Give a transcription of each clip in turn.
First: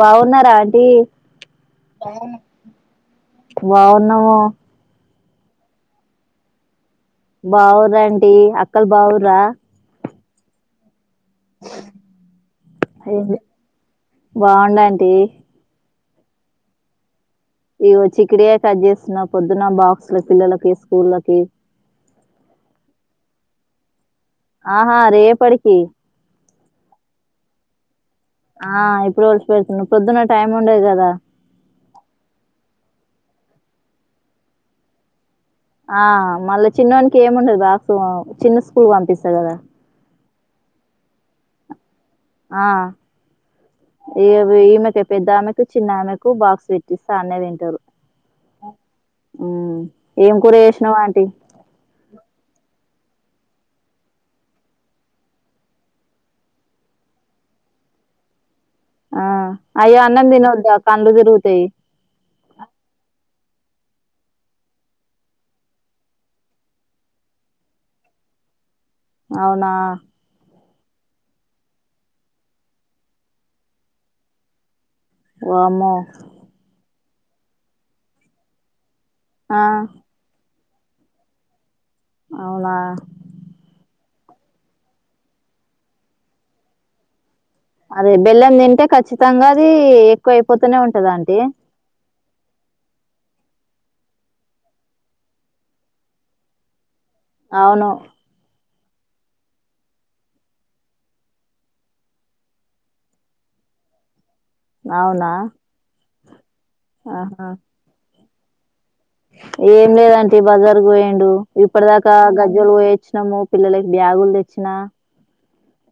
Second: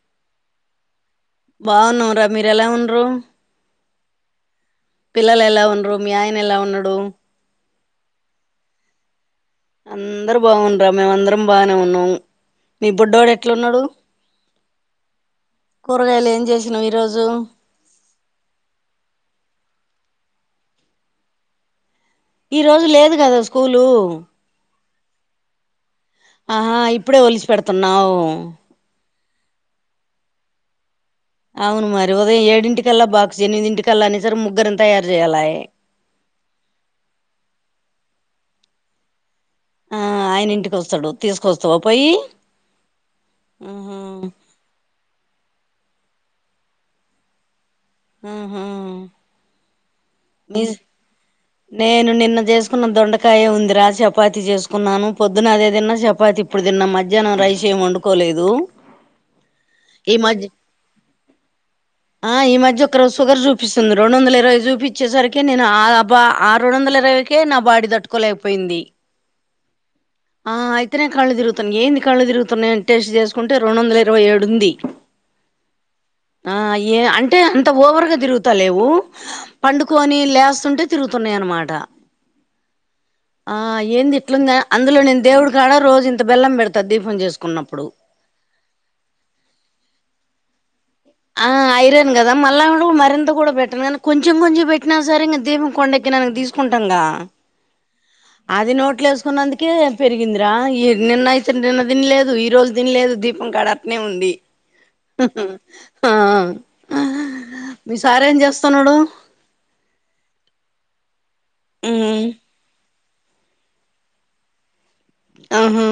బాగున్నారా ఆంటీ బాగున్నాంరా మీర ఎలా ఉండ్రు బాగున్నావా పిల్లలు ఎలా ఉండ్రు మీ ఆయన ఎలా ఉన్నాడు బాగుండ్రు అంటీ అక్కడ బాగుర్రా అందరు బావుండ్రా మేము అందరం బానే ఉన్నాం మీ బుడ్డోడు ఎట్లున్నాడు ఇలాంటి కూరలు ఏం చేసినావ్ ఈ రోజు ఇగో చిక్కుడు గాయ కట్ చేస్తున్నా పొద్దున్న బాక్సులో పిల్లలకి స్కూళ్లకి ఈ రోజు లేదు గదా స్కూలు ఆహా రేపడికి ఆహా ఇప్పుడే ఒలిచి పెడుతున్నావ్ ఆ ఇప్పుడు వలసి పెడుతున్నా పొద్దున్న టైం ఉండదు గదా అవును మరి ఉదయం ఏడింటికల్లా బాక్స్ ఎనిమిదింటికల్లా అని సరికి ముగ్గురని తయారు చేయాల ఆయె ఆ మళ్ళా చిన్నోనికి ఏముండదు బాక్స్ చిన్న స్కూల్ పంపిస్తా గదా ఆ ఆయన ఇంటికి వస్తాడు తీసుకొస్తావు ఆ ఆహా ఈ ఈమెక పెద్ద ఆమెకి చిన్నమెకు బాక్స్ పెట్టిస్తా అన్నె తింటరు. మ్ హు ఏం కూర చేసినావ్ ఆంటీ నేను నిన్న చేసుకున్నా దొండకాయ ఉందిరా చపాతి చేసుకున్నాను పొద్దున అదే తిన్నా చపాతి ఇప్పుడు తిన్నా మధ్యాహ్నం రైసే ఎం వండుకోలేదు ఆ అయ్యో ఈ అన్నం మధ్య తినొద్దా కండ్లు తిరుగుతాయి ఆ ఈ మధ్య ఒక రోజు షుగర్ చూపి చుపిస్తుంది రెండు వందల ఇరవై చూపిచ్చేసరికి నేను ఆ బ్బ ఆ రెండు వందల ఇరవైకే నా బాడీ దట్టుకోలేకపోయింది. అవునా ఆ అయితేనే కళ్ళ తిరుగుతున్నా ఏంది కళ్ళ తిరుగుతున్నాయని టెస్ట్ చేసుకుంటే రెండు వందల ఇరవై ఏడు ఉంది వామ్మో ఆ ఏ అంటే అంత ఓవర్గా తిరుగుతా లేవు ఆ పండుకొని లేస్తుంటే తిరుగుతున్నాయి అన్నమాట అవునా ఆ ఏంది ఇట్లుంది అందులో నేను దేవుడు కాడ రోజు ఇంత బెల్లం పెడతా దీపం చేసు అదే బెల్లం తింటే ఖచ్చితంగా అది ఎక్కువ అయిపోతూనే ఉంటదా అంటీ ఆ ఐరన్ కదా మళ్ళా మటుకు మరింత కూడా పెట్టను కానీ కొంచెం కొంచెం పెట్టినా సరె ఇంకా దీపం కొండ ఎక్కినాక తీసుకుంటాం కదా అవును అది నోట్లో వేసుకున్నందుకే పెరిగిందిరా ఈ నిన్న అయితే నిన్న తినిలేదు ఈ రోజు తినిలేదు దీపం కాడ అట్లనే ఉంది అవునా ఆహా మీ సారెం చేస్తున్నడు. ఏం లేదాంటీ బజార్కు పోయిండు ఇప్పటి దాకా ఉమ్ గజ్జోలు పోయి వచ్చినాము పిల్లలకి బ్యాగులు తెచ్చినా అ హా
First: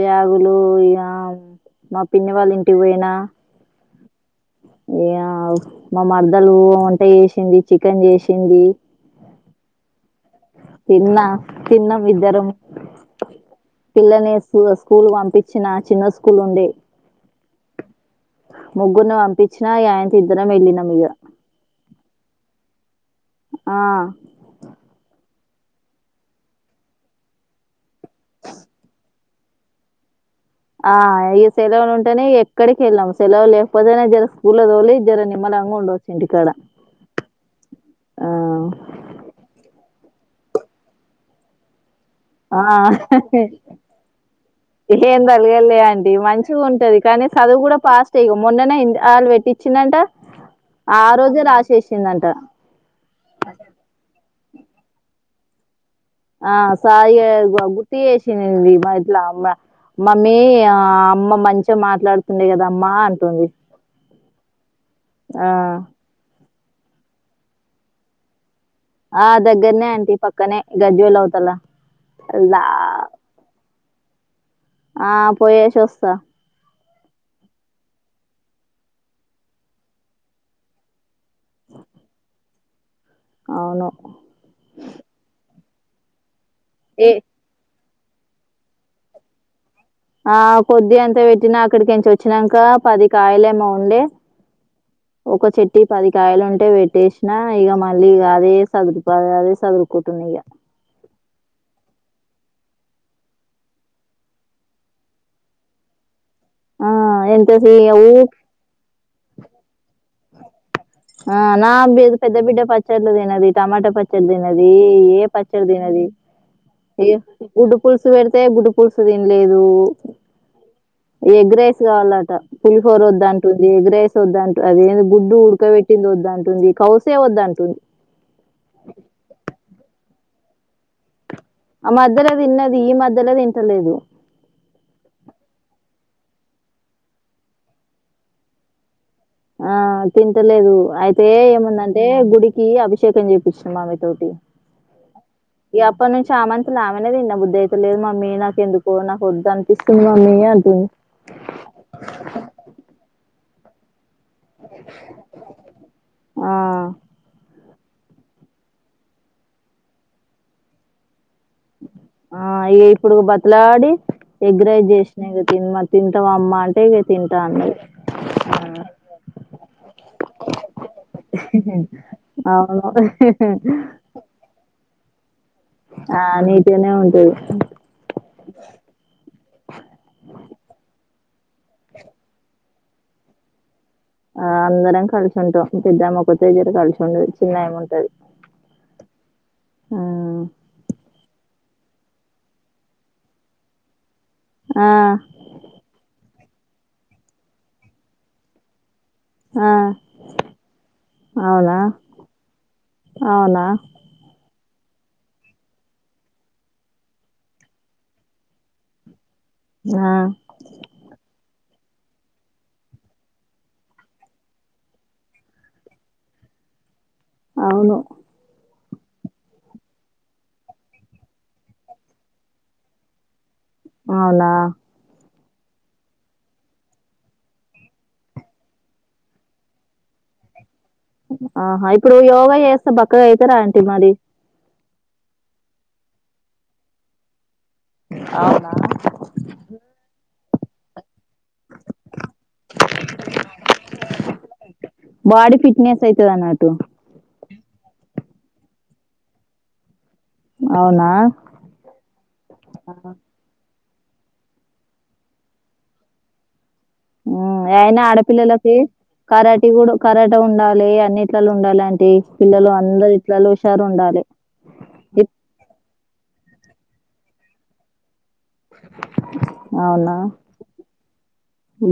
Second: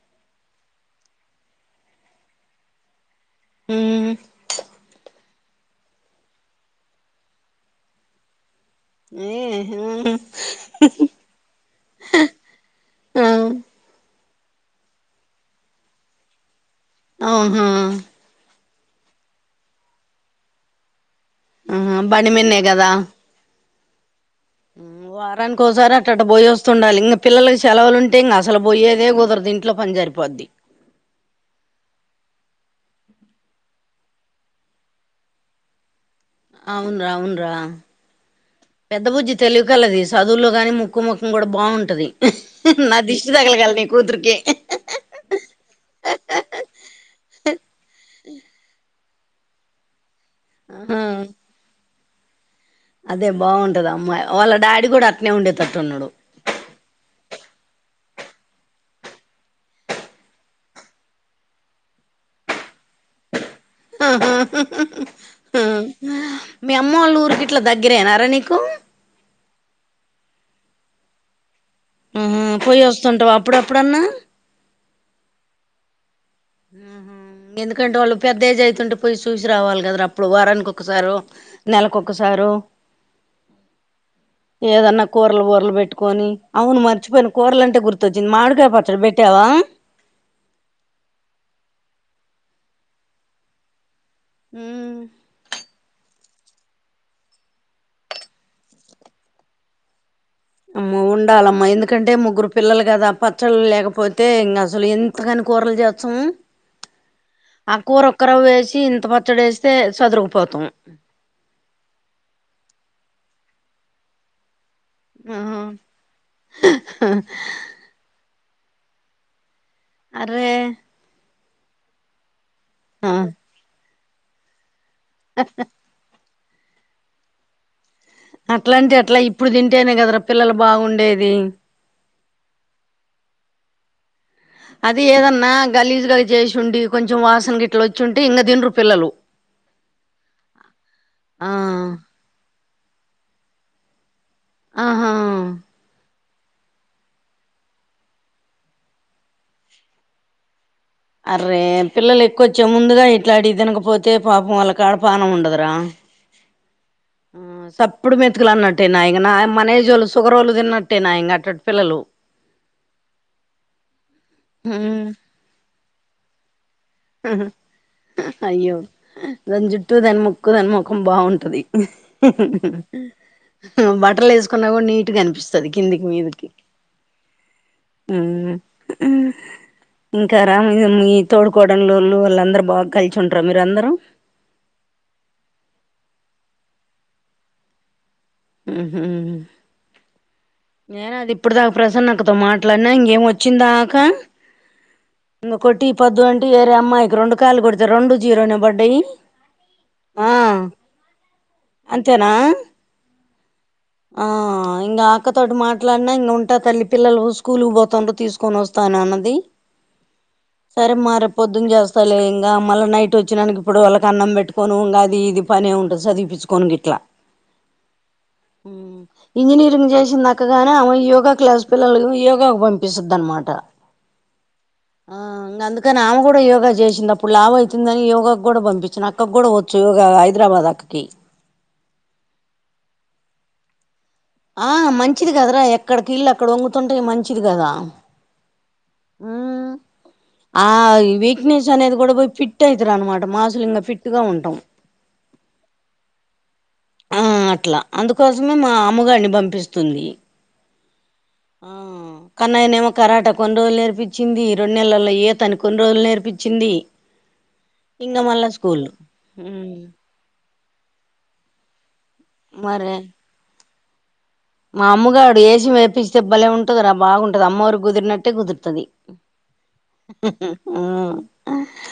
బ్యాగులు ఇగ మా పిన్ని వాళ్ళ ఇంటికి పోయినా మ్మ్ ఇగ మా మరదలు వంట చేసింది చికెన్ చేసింది ఈ ఉహు తిన్నా తిన్నం ఇద్దరం ఆ పిల్లల్ని ఏస్ ఇగ స్కూల్ పంపించిన చిన్న స్కూల్ ఉంది అ హా ముగ్గుర్ని పంపించినా అయింత ఇద్దరం వెళ్ళిన ఇగ ఆ బండి మీన్నె కదా ఆ వారానికి ఒకసారి అట్టట బొయ్ వస్తుండాలి ఇంక పిల్లకి సెలవులు ఉంటే ఇంక అసలు పోయ్యేదే కుదరదు ఇంట్లో పని జరిపోద్ది ఆ, ఇక పొద్ గాల్నే జర స్కూల్ కి పోవుడు జర నిమలంగా ఉండుడు అవును రా అవును రా ఆ, పెద్ద బుజ్జి తెలివి కల్లది స్ చదువుల్లో కానీ ముక్కు ముక్కం కూడా బాగుంటది ఆ. నా దిష్ట్ తగలగల నీ కూతుర్కి ఏం తగలద్ లే ఆంటి మంచిగా ఉంటది కానీ చదువు కూడా పాస్టే ఇగ మొన్ననే వాళ్ళు పెట్టించిందంట ఆ రోజే రాసేసిందంట అదే బాగుంటది అమ్మాయ్ వాళ్ళ డాడీ కూడా అట్నే ఉండేటట్టున్నడు ఆ సాయి గుర్తి చేసిందింది ఇట్లా అమ్మ మమ్మీ ఆ అమ్మ మంచిగా మాట్లాడుతుంది కదా అమ్మా అంటుంది ఆ మీ అమ్మ వాళ్ళు ఊరికి గిట్లా దగ్గిరేనారా నీకు ఆ దగ్గర్నే ఆంటీ పక్కనే గజ్జ్వల్ అవుతలా ఉహూ పొయ్యి వస్తుంటవా అప్పుడ అప్పుడన్నా ఆ పోయ్యేసోస్త ఎందుకంటే వాళ్ళు పెద్ద ఏజైతుంటే పోయి చూసి రావాలి కదా అప్పుడు వారానికి ఒక్కొసారో నెల కొక్కసార్ గారు అవును ఏదన్నా కూరలు బూరలు పెట్టుకొని అవును ఏ మర్చిపోయిన కూరలంటే గుర్తు చ్చింది మాడికాయ పచ్చడి పెట్టావా ఆ కొద్ది గంతా పెట్టినా అక్కడి కెంచి వచ్చినంక పది కాయలేమో ఉండే ఒక చెట్టి పది కాయలు ఉంటే పెట్టేసిన ఇక మళ్ళీ ఇంగ అదే సదుర్తా అదే సదురుకుంటు కూర్చున్న ఇక అమ్ ఉండాలమ్మా ఎందుకంటే ముగ్గురు పిల్లలు కదా పచ్చళ్ళ లేకపోతే ఇంకా అసలు ఎంత కనీ కూరలు జేస్తం ఆ ఎంతసి ఆ కూరొక్కర వేసి ఇంత పచ్చడి వేస్తే సదురుకపోతాం ఆ నా బి- పెద్ద బిడ్డ పచ్చళ్ళు తినది టమాటా పచ్చడ్ తినా దీ ఏ ఆహా పచ్చడ్ తినది గుడ్డు పుల్సు వెడతే గుడ్ పులుసు తిన్లేదు అర్రే ఎగ్ రైస్ కావాలంట పులిహోర వద్దంటుంది ఎగ్ రైస్ వద్దంటు అదేంది గుడ్డు ఉడకబట్టి వద్దంటుంది కౌసే వద్దంటుంది ఇడ పిల్లలు బాగుండేది ఆ మధ్యల తిన్నది ఈ మధ్యలే తింటలేదు అదే ఏదన్నా గలీజ్గ చేసి ఉండి కొంచెం వాసన గిట్లు వచ్చింటే ఇంకా తినరు పిల్లలు ఆ తింటలేదు అయితే ఆ ఏముదంటే గుడికి అభిష్ షేకం చెయిపిచిన మావయ్య తోటి ఆహా చామంతి నామనే తిన బుద్ధి అయితేలేదు మమ్మీ నాకు ఎందుకో నాకు వద్దు అనిపిస్తుంది మమ్మీ అంటుంది అర్రే పిల్లలు ఎక్కువ వచ్చే ముందుగా ఇట్లాడి తినకపోతే పాపం వాళ్ళ కాడ పానం ఉండదురా ఆ ఆ సప్పుడు మెతుకులు అన్నట్టే నయిగన మన ఎజోళ్ళు షుగర్ వోళ్ళు తిన్నట్టే నా ఆ ఇప్పుడు బతులాడి ఎగ్ రైస్ హ్మ్ చేసినా ఇగ అమ్మ తింటవా అమ్మా అయ్యో దాని జుట్టు దాని ముక్కు దాని ముఖం బావుంటది అవును బట్టర్లు వేసుకున్నా కూడా నీట్ సదికిందికి ఆ మీదికి నీటిగానే ఉంటది మ్ ఇంకా రామ్మిరమి గడల్లోలు వాళ్ళందరు బాగా కలిచి ఉంట్ర మీరు అందరూ ఆ అందరం కలిసింటాం పెద్దమొక్కత్తే జర్ర కలిసి ఉండదు చిన్న ఆమె ఉంటది మ్ హు ఆ నేను అది ఇప్పుడుదాకా ప్రసన్నకతో మాట్లాడినా ఇంకేం వచ్చిందాకా ఆ ఇంగ కొట్టి పొద్దు అంటే వేరే అమ్మాయికి రెండు కాయలు గొడితే రెండు జీరోనే బడ్డాయి ఆ అవునా అంతేనా అవునా ఆ ఇంకా అక్కతోటి మాట్లాడినా ఇంగ ఉంటా తల్లి పిల్లలు స్కూల్ పోతుండ్రు తీసుకొని వస్తాను అన్నది ఆ సరేమా రేపొద్దు చేస్ లే ఇంగ మళ్ళీ నైట్ వచ్చినానికి ఇప్పుడు వాళ్ళకి అన్నం పెట్టుకొను గది ఇది పనే ఉంటది చదివిపించుకోను గిట్లా అవును మ్ ఇంజనీరింగ్ చేసింది దక్కగానే ఆమె యోగా క్లాస్ పిల్లల యోగాకు పంపిసుద్ది అనమాట అవునా ఇంగ అందుకని ఆమె కూడా యోగా చేసింది అప్పుడు లావ అయితుందని యోగాకు కూడా పంపించిన అక్కకి గాడా వచ్చు యోగా హైదరాబాద్ అక్క ఆహా ఇప్పుడు యోగా చేస్తే బక్కగా అయితర అంటీ మరి ఆ మంచిది కదరా ఎక్కడికి కీళ్ళు అక్కడ వంగుతుంటే మంచిది కదా అవునా మ్ ఆవి ఫిట్నెస్ అనేది కూడా పోయి ఫిట్ అయితరు అనమాట మాసులు ఇంగ ఫిట్గా ఉంటాం బాడీ ఫిట్నెస్ అయితది అన్నట్టు ఆ అట్లా అందుకోసమే మా అమ్ముగాడిని పంపిస్తుంది అవునా ఆ కన్నయ్ నేమో కరాట కొన్ని రోలు నే నేర్పించింది రెండు నెలల్లో ఈతని కొన్ని రోజులు నేర్పించింది అయినా ఇంగ మళ్ళా ఆడపిల్లలకి స్కూల్ కరాట కూడా కరాట ఉండాలి లే అన్నిట్లలో ఉండాలి అంటి పిల్లలు మరే అందరు ఇట్లలో హుషారు ఉండాలి మా ఇప్- అమ్ముగాడు ఎసం ఎపిస్తే భలే ఉంటది రా బాగుంటది అమ్మారు కుదిరినట్టు ఇట్టే కుదుర్తది అవునా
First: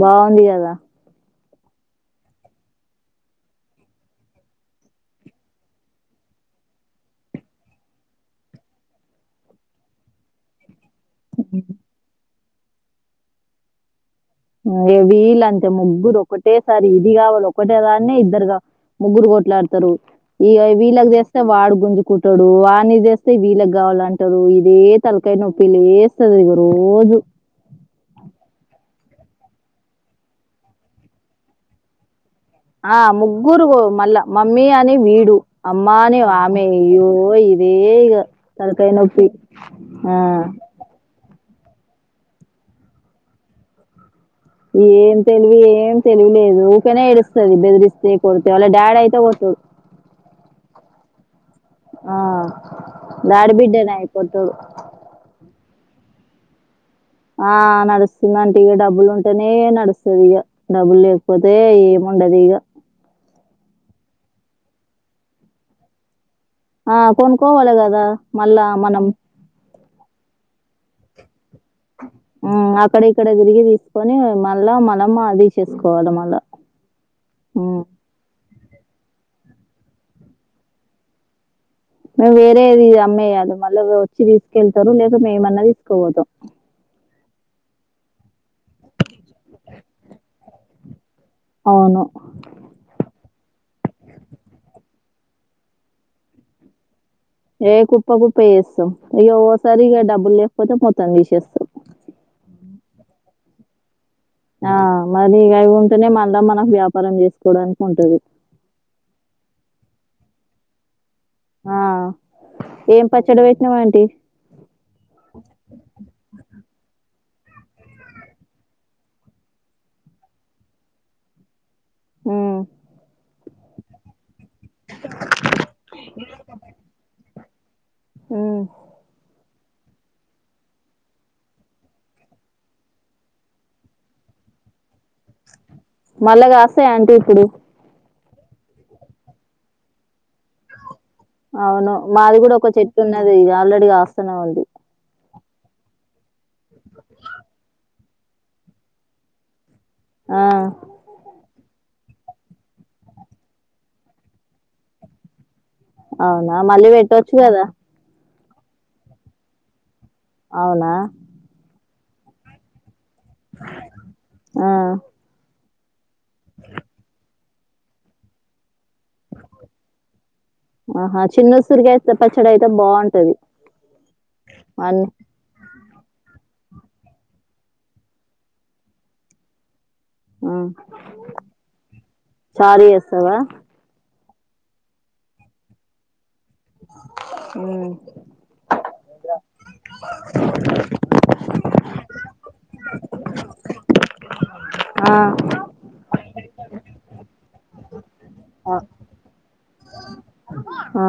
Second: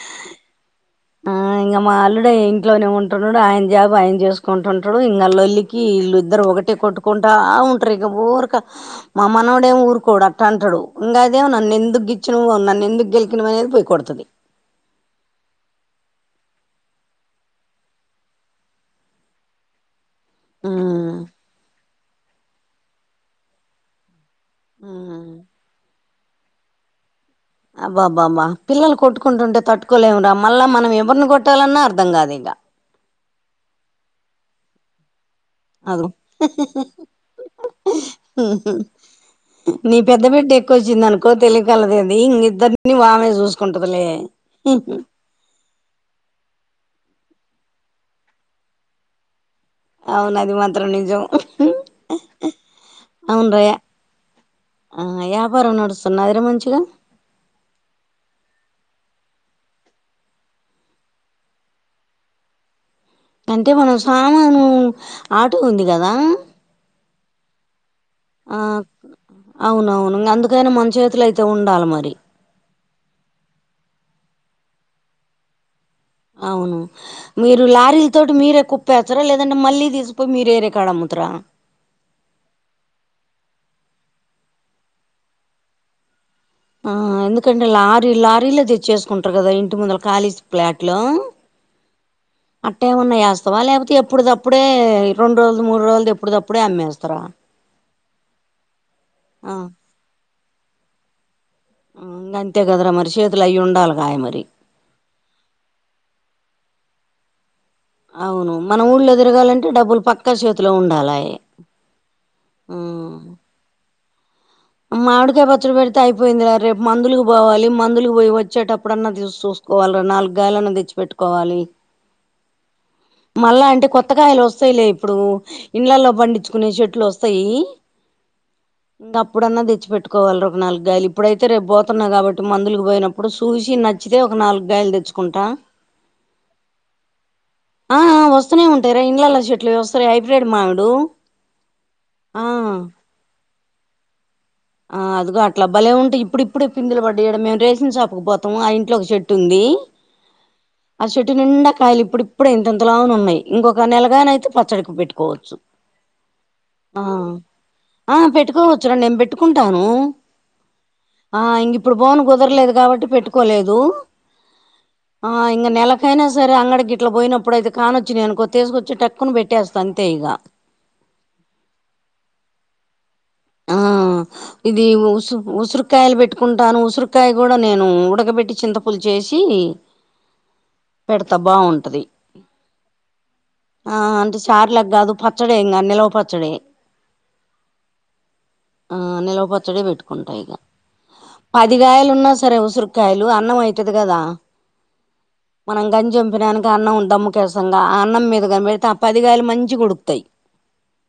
బాగుంది కదా ఆ ఇంగ మాల్లుడే ఇంట్లోనే ఉంటున్నాడు ఆయన జాబు ఆయన చేసుకుంటుంటడు ఇంకా లల్లికి ఇల్లు ఇద్దరు ఒకటే కొట్టుకుంటా ఉంట్రు ఇగ ఊరికే మా మనవడేమో ఊరుకోడు అట్ట అంటడు ఇంగ అదేమో నన్ను ఎందుకు గిచ్చినవు నన్ను ఎందుకు గెలికిినవు అది పోయి కొడతది వీళ్ళంతే ముగ్గురు ఒకటేసారి ఇది కావాలి ఒకటే దాన్నే ఇద్దరు కావాలి ముగ్గురు పోట్లాడతారు వీళ్ళకి చేస్తే వాడు గుంజు కుంటాడు వాని చేస్తే వీళ్ళకి కావాలంటే ఇదు ఇదే ఉమ్. తలకయ్ నొప్పి లేస్తే ఇగ రోజు అబ్బాబ్బాబ్బా పిల్లలు కొ ట్టుకుంటుంటే తట్టుకోలేము రా మల్ల మనం ఎవరిని కొట్టాలన్నా అర్థం కాదు ఇగ ఆ ముగ్గురు మళ్ళా మమ్మీ అని వీడు అమ్మా అగు అని ఆమె అయ్యో ఇదే ఇగ తరకయ్ నొప్పి నీ ఆ పెద్ద బిడ్డ ఎక్కువ వచ్చింది అనుకో తెలియకలదేంది ఇం ఇద్దరిని ఆమె చూసుకుంటదిలే ఏం తెలివి ఏం తెలివిలేదు ఊకనే ఏడు స్తది బెదిరిస్తే [unintelligible] వాళ్ళ డాడ్ అయితే [unintelligible] అవును అది మాత్రం నిజం అవును డాడీ ర బిడ్డనే కొట్టాడు యపారం నడు స్తున్నది ర మంచిగ ఆ నడుస్తుందంటి ఇక డబ్బులు ఉంటేనే నడుస్తుంది ఇగ డబ్బులు లేకపోతే ఏమ వుండదిగా అంటే మనం సామాను ఆటో ఉంది కదా ఆ కొనుకోవాలి కదా ఆ, మళ్ళా మనం అవునవును అందుకైన మంచి చేతుల అయితే ఉండాలి మరి కొని మళ్ళా మనమ అదే అవును మీరు మ్మ్ లారీ తోటి మీరే కు [unintelligible] లేదంటే మళ్ళీ తీసుకుపోయి మీరు వేరే కాడ అమ్ముతార మేము వేరే ఇది అమ్మేయదు మళ్ళీ వచ్చి తీసుకెళ్తారు లేక మేమన్నా తీసుకోపోతాం ఆ ఎందుకంటే లారీ లారీలు తెచ్చేస్ కుంటారు కదా ఇంటి ముందల కాలీ ప్లాట్ లో అవును అట్టేమన్నా చేస్తవ ల్యాపోతే ఎప్పుడు దప్పుడే రెండు రోజలు మూడు రోజులు ఎప్పుడప్పుడే అమ్మేస్తర ఏ కుప్ప కుప్ప వేస్తం అయ్యో ఆ సరి ఇగ డబ్బులు లేకపోతే మొత్తాం తీసేస్తాం [unintelligible] చేతులో అవి ఉండాలి [unintelligible] ఆ మరి ఇక అ ఇవి ఉంటేనే మనా మనకు వ్యాపారం చేసు అవును మన ఊళ్ళ తిర్గాలంటే డబ్బులు పక్కా చేతిలో ఉండాలే ఆ ఏం పచ్చడి చేసినవ్ ఆంటీ మాడికయ్ పచ్చడి పెడితే అయిపోయిందిరా రేపు మందులు పోవాలి మందులు పోయి వచ్చేటప్పుడన్నా తీ చూసుకోవాలి నాలుగుగాయలన్నా తెచ్చిపెట్టుకోవాలి హు మళ్ళా అంటే కొత్తకాయలు వస్తాయిలే ఇప్పుడు ఇండ్లలో పండించుకునే చెట్లు వస్తాయి ఆ ఇప్పుడన్నా తెచ్చి పెట్టుకోవాలి ఒక నాలుగుగాయలు ఇప్పుడైతే రేపు పోతున్నా కాబట్టి మందుకి పోయినప్పుడు చూసి నచ్చితే ఒక నాల్గు గాయాలు తెచ్చుకుంట మళ్ళా కాస్తాయి ఆంటీ ఇప్పుడు వస్తూనే ఉంటార ఇండ్లల చెట్లు వస్తాయి హైబ్ర్రిడ్ మామిడు అవును మాది ఆ కూడ ఒక చెట్టు ఉన్నది ఇది ఆల్రెడీ కాస్తునే ఉంది ఆ అదిగో అట్ల బలే ఉంటాయి ఇప్పుడు ఇప్పుడే పిందులు [unintelligible] మేము రేషన్ షా పోతము ఇంట్లో ఒక చెట్టు ఉంది ఆ ఆ చెట్టు నిండ కయ్ ఇప్పుడు ఇప్పుడే ఇంతలాన ఉన్నాయి ఇంకొక నెలగాన అయితే పచ్చడికి పెట్టుకోవచ్చు అవునా మళ్ళీ ఆ పెట్టొచ్చు కద [unintelligible] నేను పెట్టుకుంటాను అవునా ఆ ఇంగ ఇప్పుడు బాన్ కుదరలేదు కాబట్టి పెట్టుకోలేదు ఆ ఆ ఈ ఇం నెలకైనా సరే అంగడికి ఇట్లా పోయినప్పుడయితే కానొచ్చి నేను తికొేసుకొచ్చి ఆహా చిన్నస్తుూరిగాస్త పచ్చడి అయితే బాగుంటది ఆ ఇది అన్ని ఉసు ఉ ఉసురకాయలు పెట్టుకుంటాను ఉసురికాయ కూడా నేను ఉడకబెట్టి చింతపులు చేసి ఆ పెడతా బాగుంటది చారు చేస్తావా ఆ అంటే చార్ల గా కాదు పచ్చడే ఇంకా నిలువ పచ్చడి ఉ ఆ నిలవపచ్చడిే పెట్టుకుంటా ఇగ పదిగాయలు ఉన్నా స సారే ఉసిరికాయలు అన్నం అతుంది కద ఆ మనం గంజి ఓంప్ బిర్యానీకి అన్నం వేస్తాం కదా ఆ అన్నం మీద కనపెడితే ఆ పదిగాయలు మంచి కొడుకుతాయి ఆ.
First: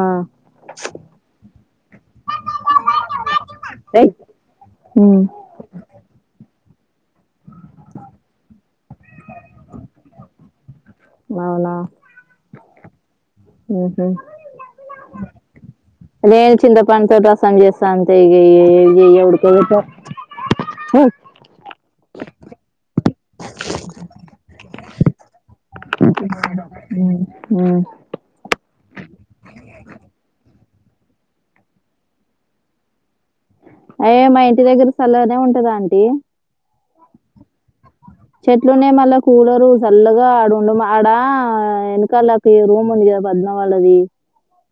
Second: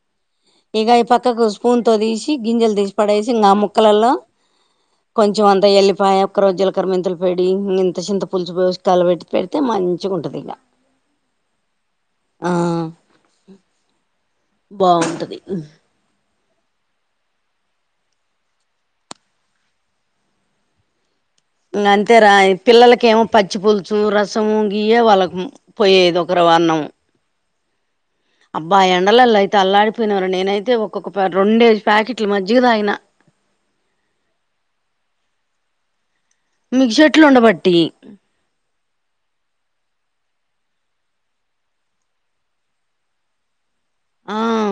ఇగ ఈ పక్కకు సు స్పూన్ తో దీసి, గింజలు తీసి పడేసి, ఇంగ ఆ ముక్కలల్ల ఏయ్ ఉమ్ కొంచెం అంత ఎల్లి పాయ ఒక్క రోజు జీలకర మెంతుల పెడి, ఇంత చింత పులుసు బెస్టాల్ బెట్టి పెడితే మంచిగుంటది ఇగ అవునా ఉహు బాగుంటది హుమ్ లేదు చింతపండుతో రసం చేస్త అంతె ఇగ ఏ ఏం ఎవరికి ఎవరికో ఉ ఉమ్ అంతే రా పిల్లలకేమో పచ్చి పులుసు రసము గియే వాళ్ళకు పోయేది ఒక రవ్వ అన్నం ఉమ్ ఉమ్ అబ్బా ఎండలల్ల అయితే అల్లాడిపోయినమ్ర నేనై తే ఒక్కొక్క పారి రొండేసి ప్యాకిట్ల మజ్జిగ దాగిన. అయే మా ఇంటి దగ్గరి సల్లగనే ఉంటాది ఆంటీ మీక్ సెట్లు ఉండబట్టీ చెట్లున్నాయి మళ్ళా కూలరు చల్లగా ఆడ ఉండు మా ఆడ వెనకాలకు రూమ్ ఉంది గదా పద్మ వాళ్ళది. అ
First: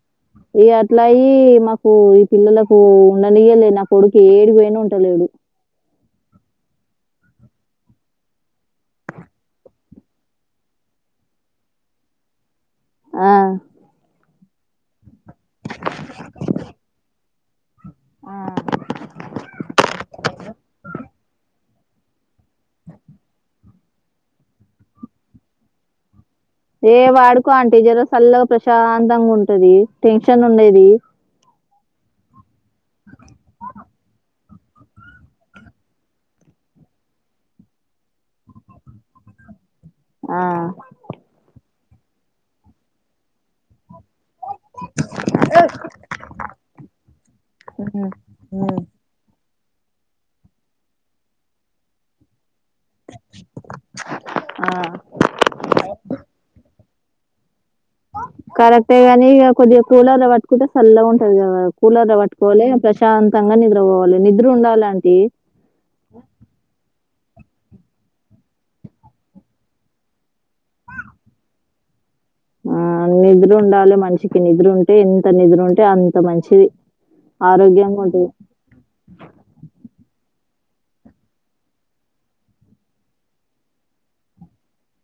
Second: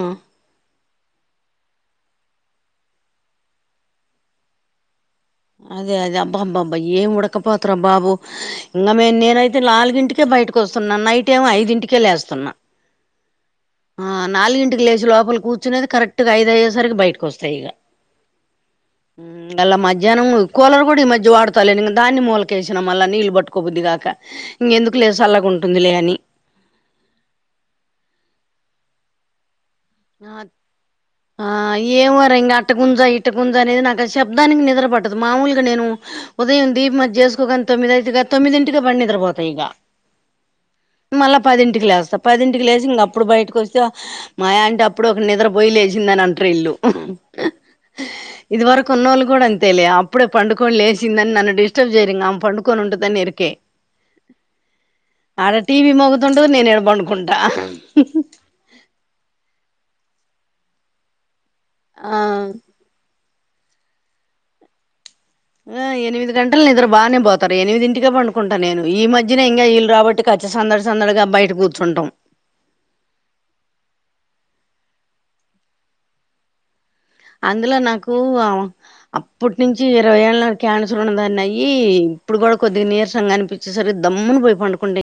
ఇగ అట్లయీ మకూ ఇ పిల్లలకూ ఉండనీయలే. నా కొడుకు ఏడి బొయిన ఉంటలేడు. అదే అదే అబ్బబ్బబ్బ! ఏం ఉడకపోతర బాబు! ఇంగ మేము నేనైతే లాల్గింటికే బ బయిటికొస్తున్న నైట్ ఏమో ఐదింటికే లేేస్తున్నా. ఆ నాలుగింటికి లేసి లోపల కూర్చునేది కరెక్ట్ గ ఐదు అయ్యేసరికి బయటికొస్త ఇగ. ఉ మల్ల మధ్యాహ్నం కూలర్ గుడా ఈ మధ్య వాడు చలి కలేని దాన్ని మూలకేసిన మళ్ళ నీళ్లు పట్టుకోబుద్దిగాక ఇంగెందుకులే సల్లగుంటుందిలే అని ఏ! వాడుకో అంటీ జర సల్లగ ప్రశాంతంగా ఉంటదీ, టెన్షన్ ఉండదీ ఏమోర! ఇంగ అటుకుంజ, ఇటుకుంజ అనేది నాకు ఆ శబ్దానికి నిద్ర పడదు. మాములుగ నేను ఉదయం ది దీపం అది జేసుకో గని తొమ్మి అయితదా తొమ్మిదింటికే పడి నిద్ర పోత ఇగా ఆ ఇంటికి లేస్తా పదింటికి లేసి ఇంకప్పుడు బయటకి ఒస్తే మ యా ఇప్పుడు ఒక నిద్ర పొయి లేసిందని అంటరీళ్ళు. అహ్హ్ హ హీహ్! ఇది వరకు ఉన్నోళ్ళు గుడా అన్ తెలియ అప్పుడే పండుకొని, లేేసిందని నన్ను డిస్టర్బ్ చేయరింగ ఆమ్ పండు కొని ఉంటదని ఎరుకే. ఆడ టీవి మోగతుంటది నేను ఈడ బండు కుంటా కరెక్టే గనీ ఇగ కొద్దిగ కూలర్ల పాట్టుకుంటే సల్లగ ఉంటది కదా కూలర్ల ఆ పట్టుకోవాలె, ఇగ ప్రశాంతంగా నిద్ర బోవాలి నిద్ర ఉండాలి ఆంటీ ఆ ఎనిమిది గంటల నిద్ర బానే బోత్ ఎనిమిదింటికే పడుకుంట నేను ఈ మధ్యనే ఇంగ ఈళ్ళు రాబట్టికి అచ్చి సందడి సందడిగా బయట కూర్చుంటం. ఆ నిద్ర ఉండాలె మనిషికి, నిద్ర ఉంటే ఎంత నిద్ర ఉంటే అంత మంచిది. అందులో నాకు ఆరోగ్యంగుంటది. అప్పుటి నుంచి ఇరవై ఏళ్ళ క్యాన్సర్ ఉన్న దాన్నయ్యి ఇప్పుడు గూడ కొద్దిగ నీరసంగా అనిపించేసరికి దమ్మున పోయి పండుకుంటే